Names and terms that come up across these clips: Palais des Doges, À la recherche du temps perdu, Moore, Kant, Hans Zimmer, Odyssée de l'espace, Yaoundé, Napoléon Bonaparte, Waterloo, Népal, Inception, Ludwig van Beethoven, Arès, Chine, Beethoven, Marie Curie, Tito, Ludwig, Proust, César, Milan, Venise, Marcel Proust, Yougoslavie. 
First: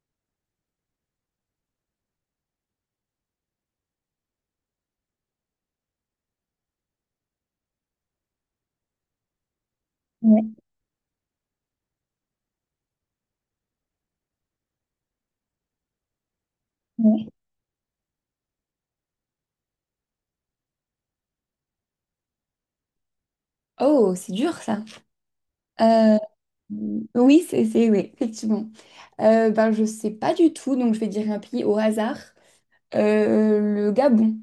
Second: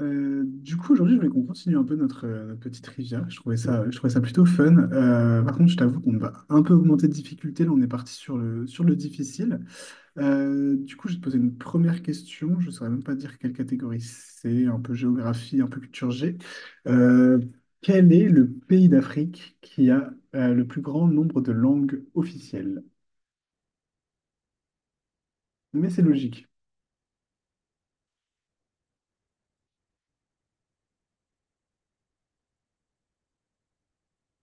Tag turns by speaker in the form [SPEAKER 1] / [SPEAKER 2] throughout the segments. [SPEAKER 1] Du coup, aujourd'hui, je voulais qu'on continue un peu notre, notre petite rivière. Je trouvais ça plutôt fun. Par contre, je t'avoue qu'on va un peu augmenter de difficulté. Là, on est parti sur le difficile.
[SPEAKER 2] Ouais,
[SPEAKER 1] Du coup, je vais te poser une première question. Je ne saurais même pas dire quelle catégorie c'est, un peu géographie, un peu culture G.
[SPEAKER 2] ouais.
[SPEAKER 1] Euh, Quel est le pays d'Afrique qui a le plus grand nombre de langues officielles?
[SPEAKER 2] Oh, c'est dur ça.
[SPEAKER 1] Mais c'est
[SPEAKER 2] Euh,
[SPEAKER 1] logique.
[SPEAKER 2] oui, oui, effectivement. Ben, je sais pas du tout, donc je vais dire un pays au hasard. Le Gabon.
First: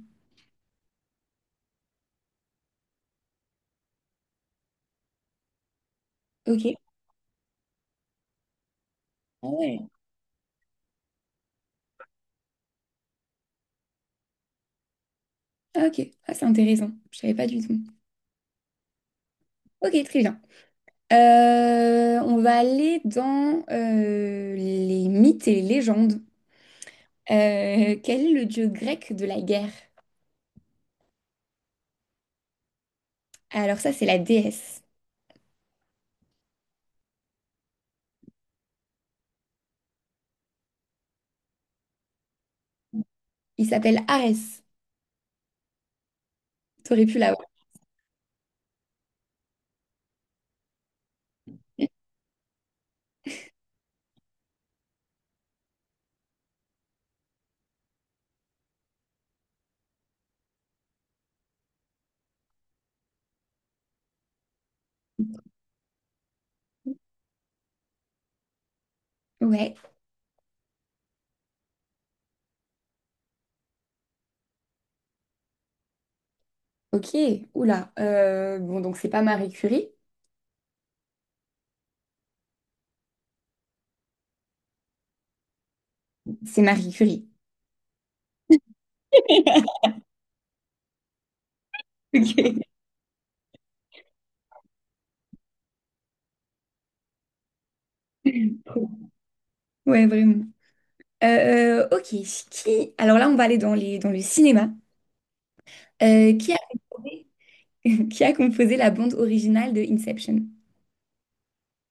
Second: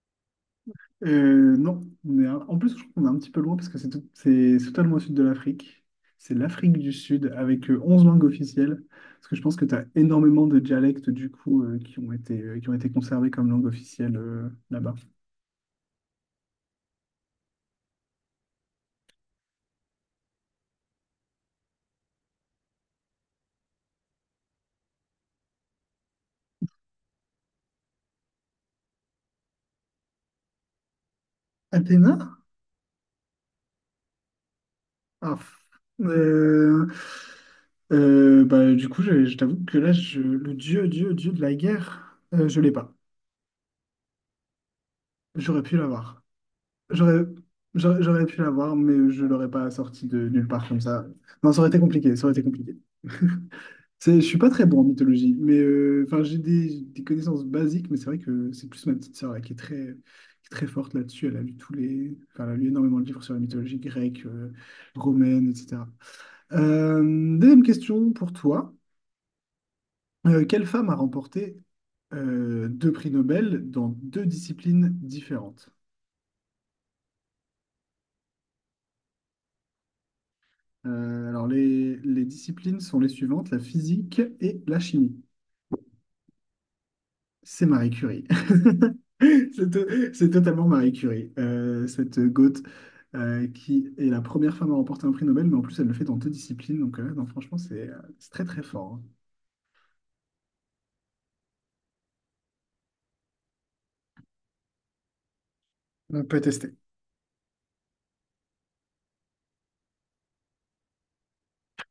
[SPEAKER 1] Non, on est en plus, je trouve qu'on est un petit peu loin parce que c'est c'est totalement au sud de l'Afrique. C'est l'Afrique
[SPEAKER 2] Ok.
[SPEAKER 1] du Sud avec 11 langues officielles. Parce que je
[SPEAKER 2] Ah
[SPEAKER 1] pense que tu as
[SPEAKER 2] ouais.
[SPEAKER 1] énormément de dialectes du coup qui ont été conservés comme langue officielle là-bas.
[SPEAKER 2] Ah, ok. Ah, c'est intéressant. Je savais pas du tout. Ok, très bien. On va aller dans les mythes et les légendes. Quel est le dieu grec de la guerre?
[SPEAKER 1] Athéna?
[SPEAKER 2] Alors ça, c'est la déesse.
[SPEAKER 1] Ah, euh, bah, du coup, je t'avoue que là, le dieu de la guerre, je l'ai pas.
[SPEAKER 2] Il s'appelle Arès.
[SPEAKER 1] J'aurais pu l'avoir.
[SPEAKER 2] T'aurais pu
[SPEAKER 1] J'aurais,
[SPEAKER 2] l'avoir.
[SPEAKER 1] j'aurais pu l'avoir, mais je l'aurais pas sorti de nulle part comme ça. Non, ça aurait été compliqué, ça aurait été compliqué. Je suis pas très bon en mythologie, mais enfin, j'ai des connaissances basiques, mais c'est vrai que c'est plus ma petite sœur là, qui est très forte là-dessus. Elle a lu tous les, enfin, elle a lu énormément de livres sur la mythologie grecque, romaine, etc. Euh, Deuxième question pour toi.
[SPEAKER 2] Ouais.
[SPEAKER 1] Quelle femme a remporté deux prix Nobel dans deux disciplines différentes?
[SPEAKER 2] Ok, oula. Bon, donc c'est pas Marie Curie,
[SPEAKER 1] Alors, les disciplines sont les suivantes, la physique et la chimie.
[SPEAKER 2] c'est Marie Curie.
[SPEAKER 1] C'est Marie Curie. C'est totalement Marie Curie, cette goth
[SPEAKER 2] Ok.
[SPEAKER 1] qui est la première femme à remporter un prix Nobel, mais en plus, elle le fait dans deux disciplines. Donc, non, franchement, c'est très, très fort.
[SPEAKER 2] Ouais, vraiment. Ok, qui... Alors là, on va aller dans le cinéma.
[SPEAKER 1] Hein. On
[SPEAKER 2] Euh,
[SPEAKER 1] peut
[SPEAKER 2] qui a
[SPEAKER 1] tester.
[SPEAKER 2] composé... qui a composé la bande originale de Inception?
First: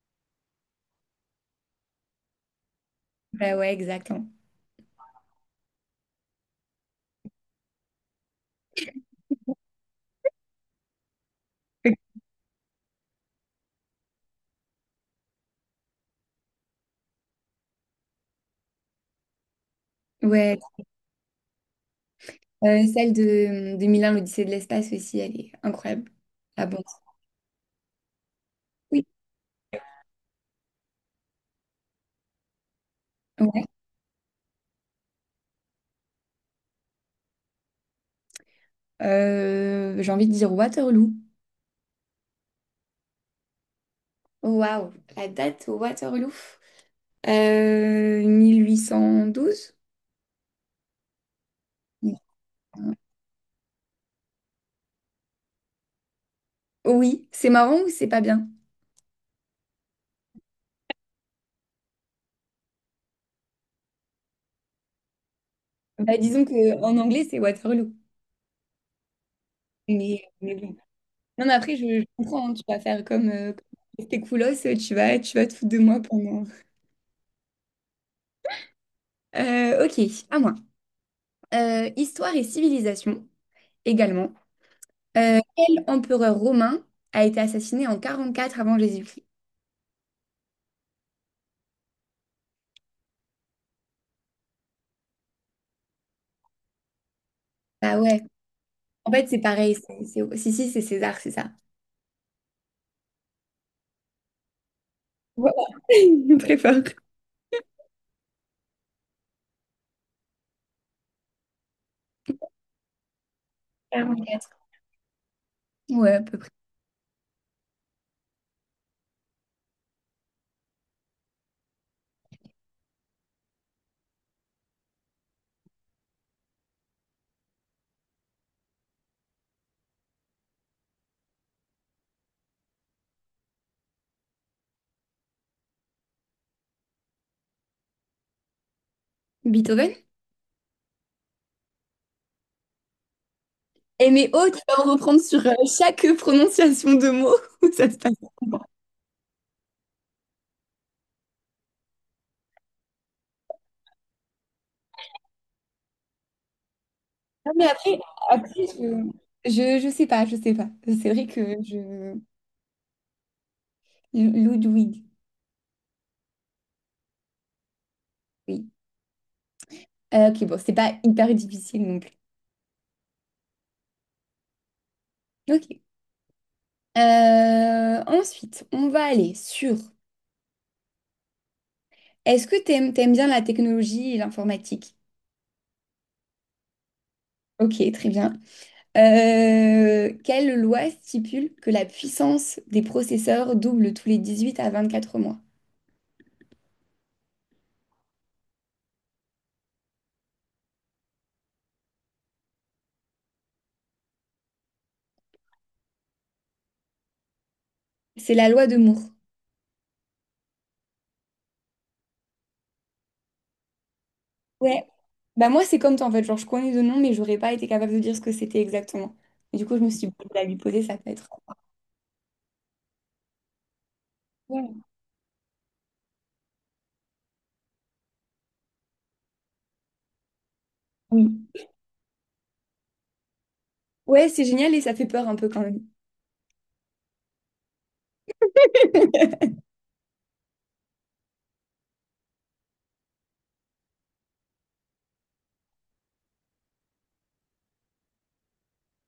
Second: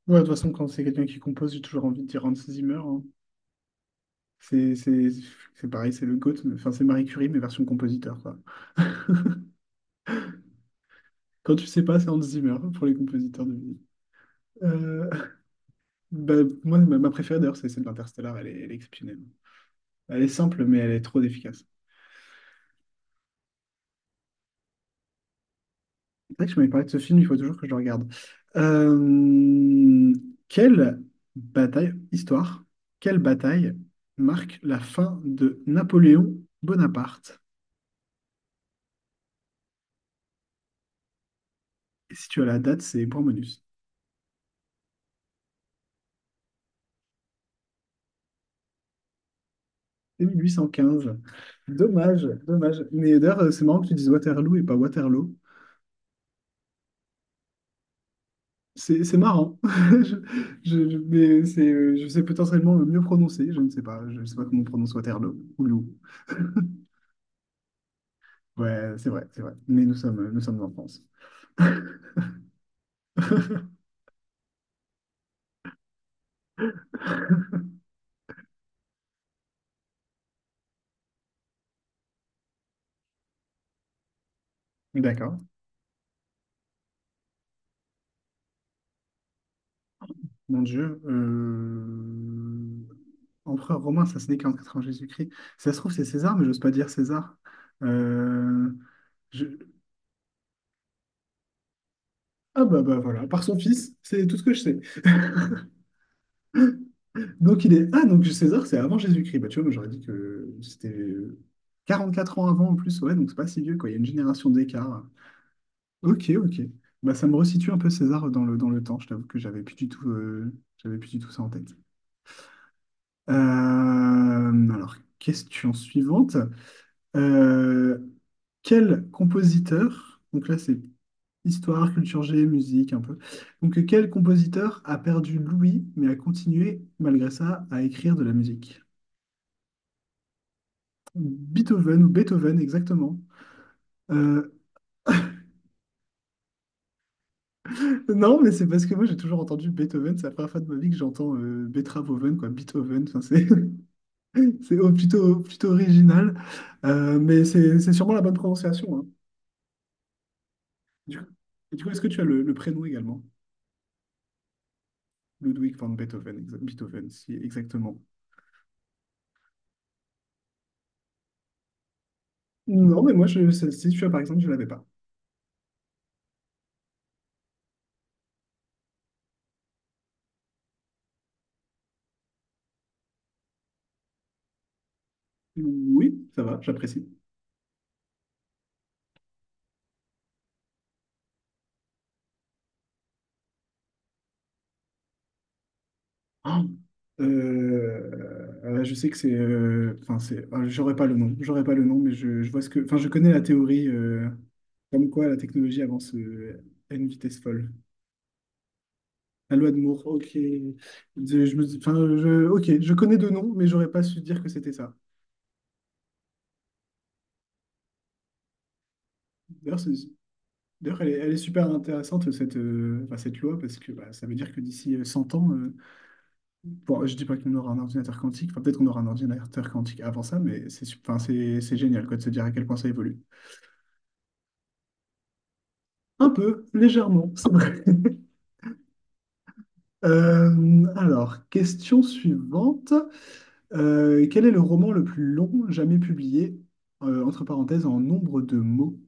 [SPEAKER 1] Ouais, de toute façon, quand c'est quelqu'un qui compose, j'ai toujours envie de dire Hans Zimmer, hein.
[SPEAKER 2] Bah ouais, exactement.
[SPEAKER 1] C'est c'est- c'est pareil, c'est le goat enfin, c'est Marie Curie, mais version compositeur, quoi. Quand tu sais pas, c'est Hans Zimmer pour les compositeurs de musique. Bah, moi, ma préférée d'ailleurs, c'est celle d'Interstellar. Elle est exceptionnelle. Elle est
[SPEAKER 2] Ouais,
[SPEAKER 1] simple, mais elle est trop efficace.
[SPEAKER 2] celle de Milan, l'Odyssée de l'espace aussi, elle est incroyable.
[SPEAKER 1] C'est vrai que je
[SPEAKER 2] La
[SPEAKER 1] m'avais
[SPEAKER 2] bande.
[SPEAKER 1] parlé de ce film, il faut toujours que je le regarde.
[SPEAKER 2] Oui.
[SPEAKER 1] Euh, Quelle bataille, histoire, quelle
[SPEAKER 2] Ouais.
[SPEAKER 1] bataille marque la fin de Napoléon Bonaparte?
[SPEAKER 2] J'ai envie de dire Waterloo.
[SPEAKER 1] Et si tu as la date, c'est point bonus.
[SPEAKER 2] Waouh, la date au Waterloo. 1812?
[SPEAKER 1] C'est 1815. Dommage, dommage. Mais d'ailleurs, c'est marrant que tu dises Waterloo et pas Waterloo.
[SPEAKER 2] Oui, c'est marrant ou c'est pas bien?
[SPEAKER 1] C'est marrant. Mais c'est, je sais potentiellement le mieux prononcer. Je ne sais pas. Je ne sais pas comment on prononce Waterloo. Waterloo.
[SPEAKER 2] Bah, disons que en anglais, c'est Waterloo.
[SPEAKER 1] Ouais, c'est vrai, c'est vrai. Mais nous
[SPEAKER 2] Mais,
[SPEAKER 1] sommes, nous
[SPEAKER 2] mais
[SPEAKER 1] sommes en
[SPEAKER 2] bon.
[SPEAKER 1] France.
[SPEAKER 2] Non, mais après, je comprends, hein, tu vas faire comme, comme tes coolos, tu vas te foutre de moi pendant. Ok, à moi. Histoire et civilisation, également.
[SPEAKER 1] D'accord.
[SPEAKER 2] Quel empereur romain a été assassiné en 44 avant Jésus-Christ?
[SPEAKER 1] Mon Dieu. Empereur romain, ça se naît 44 ans Jésus-Christ. Si ça se trouve, c'est César, mais j'ose pas dire César.
[SPEAKER 2] Bah ouais,
[SPEAKER 1] Euh,
[SPEAKER 2] en fait, c'est
[SPEAKER 1] je-
[SPEAKER 2] pareil. Si, si, c'est César, c'est ça.
[SPEAKER 1] Ah, bah voilà, par son fils, c'est tout ce que je sais.
[SPEAKER 2] Voilà. Très fort.
[SPEAKER 1] Donc il est... Ah, donc César, c'est avant Jésus-Christ. Bah, tu vois, moi j'aurais dit que c'était 44 ans avant en plus, ouais, donc c'est pas si vieux, quoi. Il y a une génération
[SPEAKER 2] 44.
[SPEAKER 1] d'écart.
[SPEAKER 2] Ouais, à
[SPEAKER 1] Ok,
[SPEAKER 2] peu près.
[SPEAKER 1] ok. Bah, ça me resitue un peu César dans le temps. Je t'avoue que j'avais plus du tout, j'avais plus du tout ça en tête. Alors, question suivante. Euh, Quel compositeur, donc là c'est histoire, culture G, musique un peu, donc quel compositeur a perdu l'ouïe mais a continué malgré ça à écrire de la musique?
[SPEAKER 2] Beethoven?
[SPEAKER 1] Beethoven ou Beethoven, exactement.
[SPEAKER 2] Eh mais oh,
[SPEAKER 1] Euh,
[SPEAKER 2] tu vas en reprendre sur chaque prononciation de mot. Ça se passe
[SPEAKER 1] non, mais
[SPEAKER 2] comment?
[SPEAKER 1] c'est parce que moi j'ai toujours entendu Beethoven, c'est la première fois de ma vie que j'entends Beethoven, quoi, Beethoven, enfin, c'est plutôt original. Mais
[SPEAKER 2] Non, mais
[SPEAKER 1] c'est
[SPEAKER 2] après,
[SPEAKER 1] sûrement la bonne
[SPEAKER 2] après
[SPEAKER 1] prononciation, hein.
[SPEAKER 2] je sais pas, je sais pas. C'est
[SPEAKER 1] Du coup,
[SPEAKER 2] vrai que
[SPEAKER 1] du coup, est-ce que
[SPEAKER 2] je...
[SPEAKER 1] tu as le prénom également?
[SPEAKER 2] Ludwig,
[SPEAKER 1] Ludwig van Beethoven, Beethoven, si, exactement.
[SPEAKER 2] oui. Ok, bon, c'est pas hyper difficile non plus.
[SPEAKER 1] Non, mais moi, je, celle-ci, tu vois, par exemple, je l'avais pas.
[SPEAKER 2] Ok. Ensuite, on va aller sur... Est-ce que t'aimes bien la technologie et l'informatique?
[SPEAKER 1] Oui, ça va, j'apprécie.
[SPEAKER 2] Ok, très bien. Quelle loi stipule que la puissance des processeurs double tous les 18 à 24 mois?
[SPEAKER 1] Ah, je sais que c'est, enfin c'est, ah, j'aurais pas le nom, mais je vois ce que, enfin je connais la théorie comme quoi la technologie avance à une vitesse folle.
[SPEAKER 2] C'est la loi de Moore.
[SPEAKER 1] La loi de Moore, ok, enfin je, ok, je connais deux noms, mais j'aurais pas su dire que c'était
[SPEAKER 2] Ouais,
[SPEAKER 1] ça.
[SPEAKER 2] bah moi c'est comme toi en fait, genre je connais de nom mais j'aurais pas été capable de dire ce que c'était exactement. Et du coup
[SPEAKER 1] D'ailleurs,
[SPEAKER 2] je me suis
[SPEAKER 1] c'est-
[SPEAKER 2] dit, bon, à lui poser ça
[SPEAKER 1] d'ailleurs, elle
[SPEAKER 2] peut
[SPEAKER 1] est,
[SPEAKER 2] être...
[SPEAKER 1] elle est super intéressante cette, enfin, cette loi parce que bah, ça veut dire que
[SPEAKER 2] Ouais.
[SPEAKER 1] d'ici 100 ans, bon, je dis pas qu'on aura un ordinateur quantique, enfin peut-être qu'on aura un ordinateur quantique avant ça, mais enfin
[SPEAKER 2] Oui.
[SPEAKER 1] c'est génial quoi de se dire à quel point ça évolue.
[SPEAKER 2] Ouais, c'est génial et ça fait peur un peu quand même.
[SPEAKER 1] Un peu, légèrement, c'est vrai. Alors, question suivante. Quel est le roman le plus long jamais publié, entre parenthèses, en nombre de mots?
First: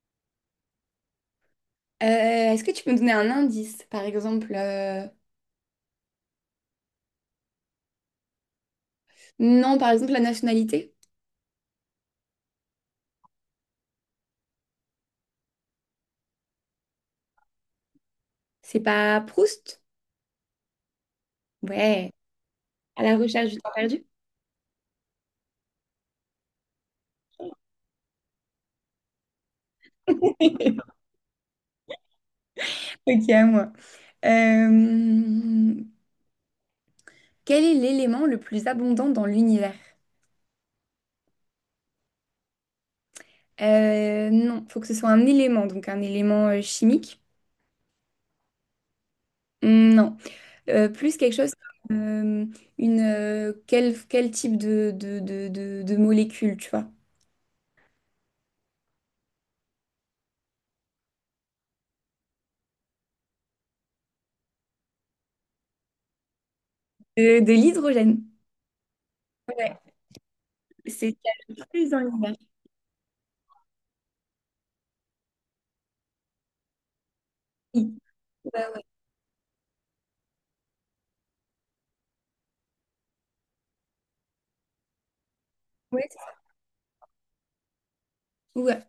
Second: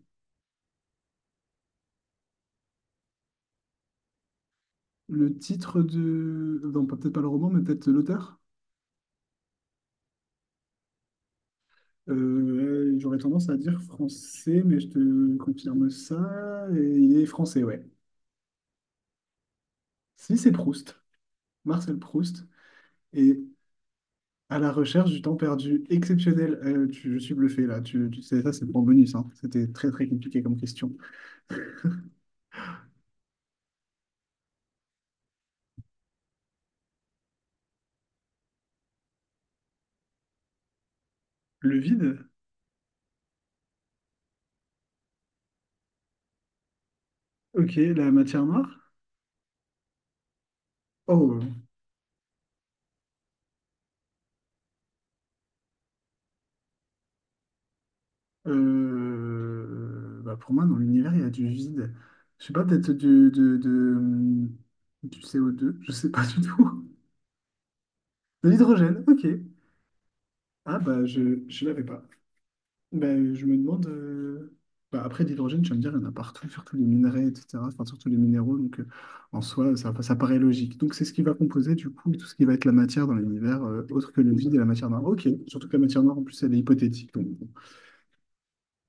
[SPEAKER 2] Euh, Est-ce que tu peux me donner un indice, par exemple? euh,
[SPEAKER 1] Le titre de... Non, peut-être pas le roman, mais peut-être l'auteur?
[SPEAKER 2] Non, par exemple la nationalité?
[SPEAKER 1] J'aurais tendance à dire français, mais je te confirme ça. Et il est français, ouais.
[SPEAKER 2] C'est pas Proust?
[SPEAKER 1] Si, c'est Proust, Marcel
[SPEAKER 2] Ouais,
[SPEAKER 1] Proust.
[SPEAKER 2] à la
[SPEAKER 1] Et
[SPEAKER 2] recherche du temps perdu.
[SPEAKER 1] à la recherche du temps perdu exceptionnel. Je suis bluffé là. Tu sais, ça, c'est pour bonus, hein. C'était très très compliqué comme question.
[SPEAKER 2] Ok, à moi. Euh, Quel est l'élément le plus abondant dans l'univers?
[SPEAKER 1] Le vide?
[SPEAKER 2] Non, faut que ce soit un élément, donc un élément chimique.
[SPEAKER 1] Ok, la matière noire?
[SPEAKER 2] Non. Plus quelque
[SPEAKER 1] Oh,
[SPEAKER 2] chose comme, une, quel type de molécule, tu vois?
[SPEAKER 1] bah pour moi, dans l'univers, il y a du vide. Je sais pas, peut-être du CO2, je sais pas du tout.
[SPEAKER 2] De l'hydrogène.
[SPEAKER 1] De l'hydrogène, ok. Ah bah,
[SPEAKER 2] C'est ce qu'il
[SPEAKER 1] je
[SPEAKER 2] y a
[SPEAKER 1] je
[SPEAKER 2] le
[SPEAKER 1] l'avais
[SPEAKER 2] plus dans
[SPEAKER 1] pas.
[SPEAKER 2] l'univers.
[SPEAKER 1] Bah, je me demande... bah, après, l'hydrogène, tu vas me dire, il y en a partout, surtout les minerais, etc. Enfin,
[SPEAKER 2] Oui.
[SPEAKER 1] surtout les minéraux,
[SPEAKER 2] Bah
[SPEAKER 1] donc en soi, ça paraît logique. Donc c'est ce qui va composer, du coup, tout ce qui va être la matière dans l'univers, autre que le vide et la matière noire. Ok, surtout que la matière
[SPEAKER 2] ouais.
[SPEAKER 1] noire, en plus, elle est hypothétique, donc... bon.
[SPEAKER 2] Ouais.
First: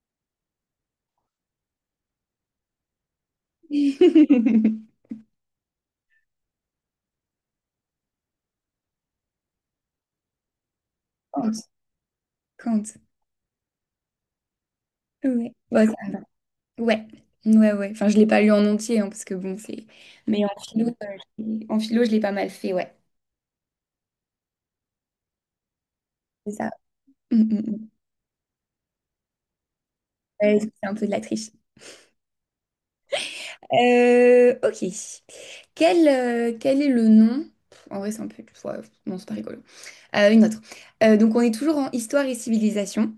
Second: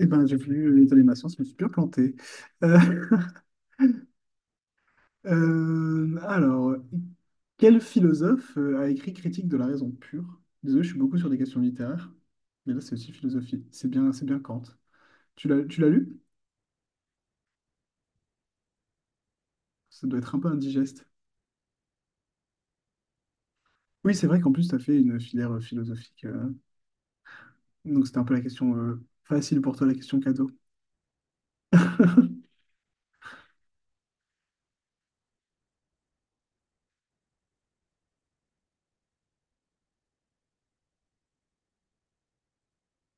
[SPEAKER 1] Eh ben, j'ai vu l'état des nations, je me suis bien planté. Euh,
[SPEAKER 2] Ouais.
[SPEAKER 1] alors, quel philosophe a écrit Critique de la raison pure? Désolé, je suis beaucoup sur des
[SPEAKER 2] Kant.
[SPEAKER 1] questions littéraires, mais là, c'est
[SPEAKER 2] Kant.
[SPEAKER 1] aussi philosophie. C'est bien Kant. Tu
[SPEAKER 2] Ouais.
[SPEAKER 1] l'as, tu
[SPEAKER 2] Bah,
[SPEAKER 1] l'as
[SPEAKER 2] ça
[SPEAKER 1] lu?
[SPEAKER 2] va. Ouais. Ouais, ouais. Enfin, je l'ai pas lu en entier, hein, parce que bon, c'est.
[SPEAKER 1] Ça doit être un
[SPEAKER 2] Mais
[SPEAKER 1] peu
[SPEAKER 2] en philo,
[SPEAKER 1] indigeste.
[SPEAKER 2] en philo, je l'ai pas mal fait, ouais.
[SPEAKER 1] Oui, c'est vrai qu'en plus, tu as fait une filière philosophique.
[SPEAKER 2] C'est ça. Mm, mm, mm.
[SPEAKER 1] Donc, c'était un peu la question facile pour toi, la question cadeau.
[SPEAKER 2] Ouais, c'est un peu de la triche.
[SPEAKER 1] De
[SPEAKER 2] Ok. Quel est le nom? Pff, en vrai, c'est un peu, ouais, non, c'est pas rigolo. Une autre. Donc on est toujours en histoire et civilisation.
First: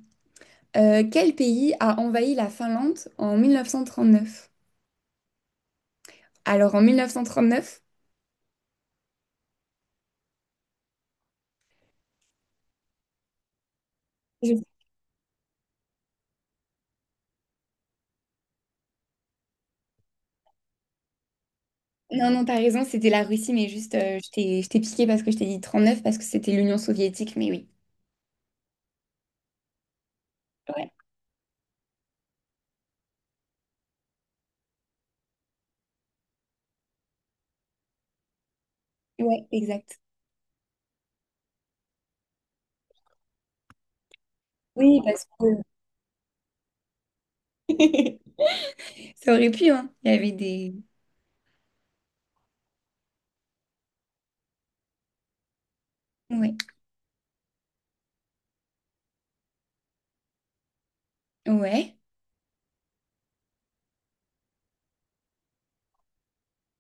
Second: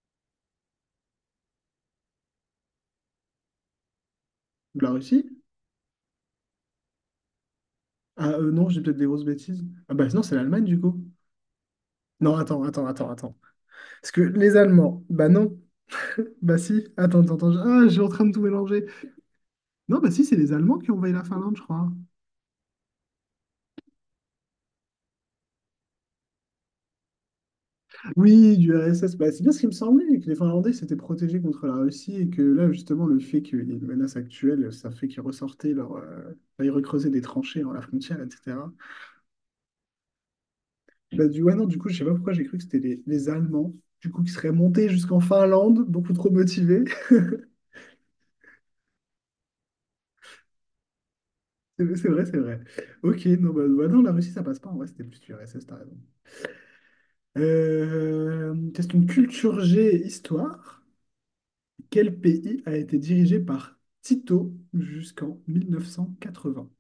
[SPEAKER 2] Quel pays a envahi la Finlande en 1939?
[SPEAKER 1] la Russie?
[SPEAKER 2] Alors en 1939,
[SPEAKER 1] Ah, non, j'ai peut-être des grosses bêtises. Ah bah non, c'est l'Allemagne du coup. Non, attends, attends, attends, attends. Parce que les
[SPEAKER 2] je-
[SPEAKER 1] Allemands, bah non. Bah si, attends, attends, attends, ah, je suis en train de tout mélanger. Non, bah si, c'est les Allemands qui ont envahi la Finlande, je crois.
[SPEAKER 2] non, non, t'as raison, c'était la Russie, mais juste je t'ai piqué parce que je t'ai dit 39 parce que c'était l'Union soviétique, mais oui.
[SPEAKER 1] Oui, du RSS, bah, c'est bien ce qui me semblait, que les Finlandais
[SPEAKER 2] Ouais,
[SPEAKER 1] s'étaient protégés contre la Russie et que là, justement, le fait qu'il y ait une menace actuelle, ça fait qu'ils ressortaient leur... bah, ils recreusaient des tranchées dans la frontière, etc.
[SPEAKER 2] ouais, exact.
[SPEAKER 1] Bah du... Ouais, non, du coup, je sais pas pourquoi j'ai cru que c'était les Allemands, du coup, qui seraient montés
[SPEAKER 2] Oui,
[SPEAKER 1] jusqu'en
[SPEAKER 2] parce que
[SPEAKER 1] Finlande, beaucoup trop motivés.
[SPEAKER 2] ça aurait pu, hein. Il y avait des.
[SPEAKER 1] C'est vrai, c'est vrai. Ok, non, bah, non, la Russie, ça passe pas, en vrai, c'était plus du RSS, t'as raison.
[SPEAKER 2] Ouais.
[SPEAKER 1] Question culture G, histoire.
[SPEAKER 2] Ouais.
[SPEAKER 1] Quel pays a été dirigé par Tito jusqu'en 1980?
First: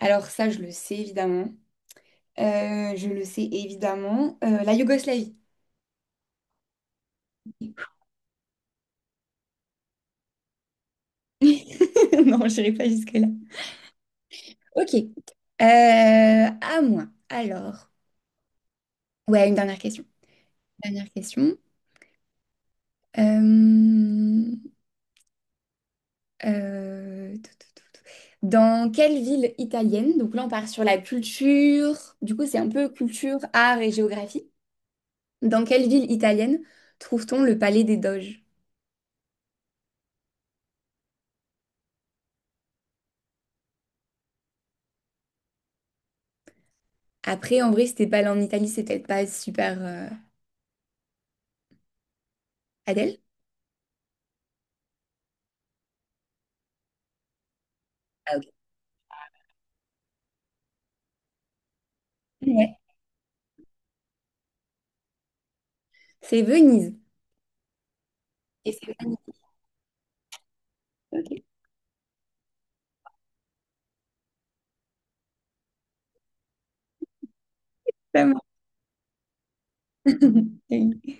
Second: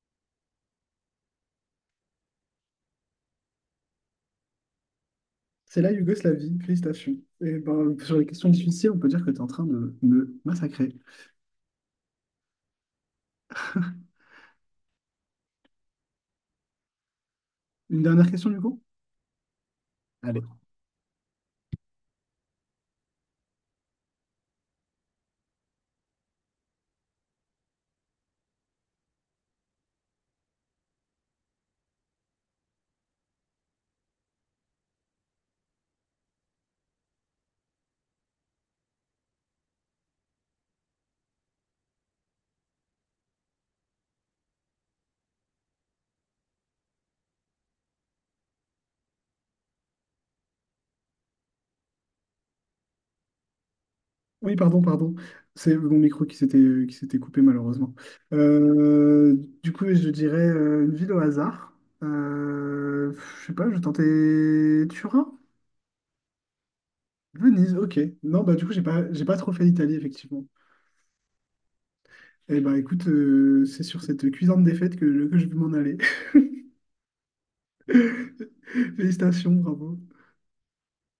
[SPEAKER 2] Alors ça, je le sais évidemment. Je le sais évidemment. La Yougoslavie.
[SPEAKER 1] C'est la Yougoslavie, félicitations. Et ben, sur les questions difficiles, on peut dire que tu es en train de me massacrer.
[SPEAKER 2] Non, je n'irai pas jusque-là. Ok. À moi. Alors,
[SPEAKER 1] Une dernière question, du coup?
[SPEAKER 2] ouais, une dernière question.
[SPEAKER 1] Allez.
[SPEAKER 2] Dernière question. Euh, Tout, tout, tout, tout. Dans quelle ville italienne, donc là on part sur la culture, du coup c'est un peu culture, art et géographie. Dans quelle ville italienne trouve-t-on le Palais des Doges? Après, en vrai, si t'es pas allé en Italie, c'est peut-être pas super Adèle.
[SPEAKER 1] Oui, pardon, pardon. C'est mon micro qui s'était coupé, malheureusement. Euh, du coup, je dirais une ville au hasard.
[SPEAKER 2] Ouais.
[SPEAKER 1] Euh, je sais pas, je tentais Turin?
[SPEAKER 2] C'est Venise.
[SPEAKER 1] Venise, ok. Non, bah du coup,
[SPEAKER 2] Et
[SPEAKER 1] j'ai
[SPEAKER 2] c'est
[SPEAKER 1] pas,
[SPEAKER 2] Venise.
[SPEAKER 1] j'ai pas trop fait l'Italie, effectivement. Eh ben écoute, c'est sur cette cuisante défaite que je vais m'en aller.
[SPEAKER 2] Vraiment.
[SPEAKER 1] Félicitations, bravo.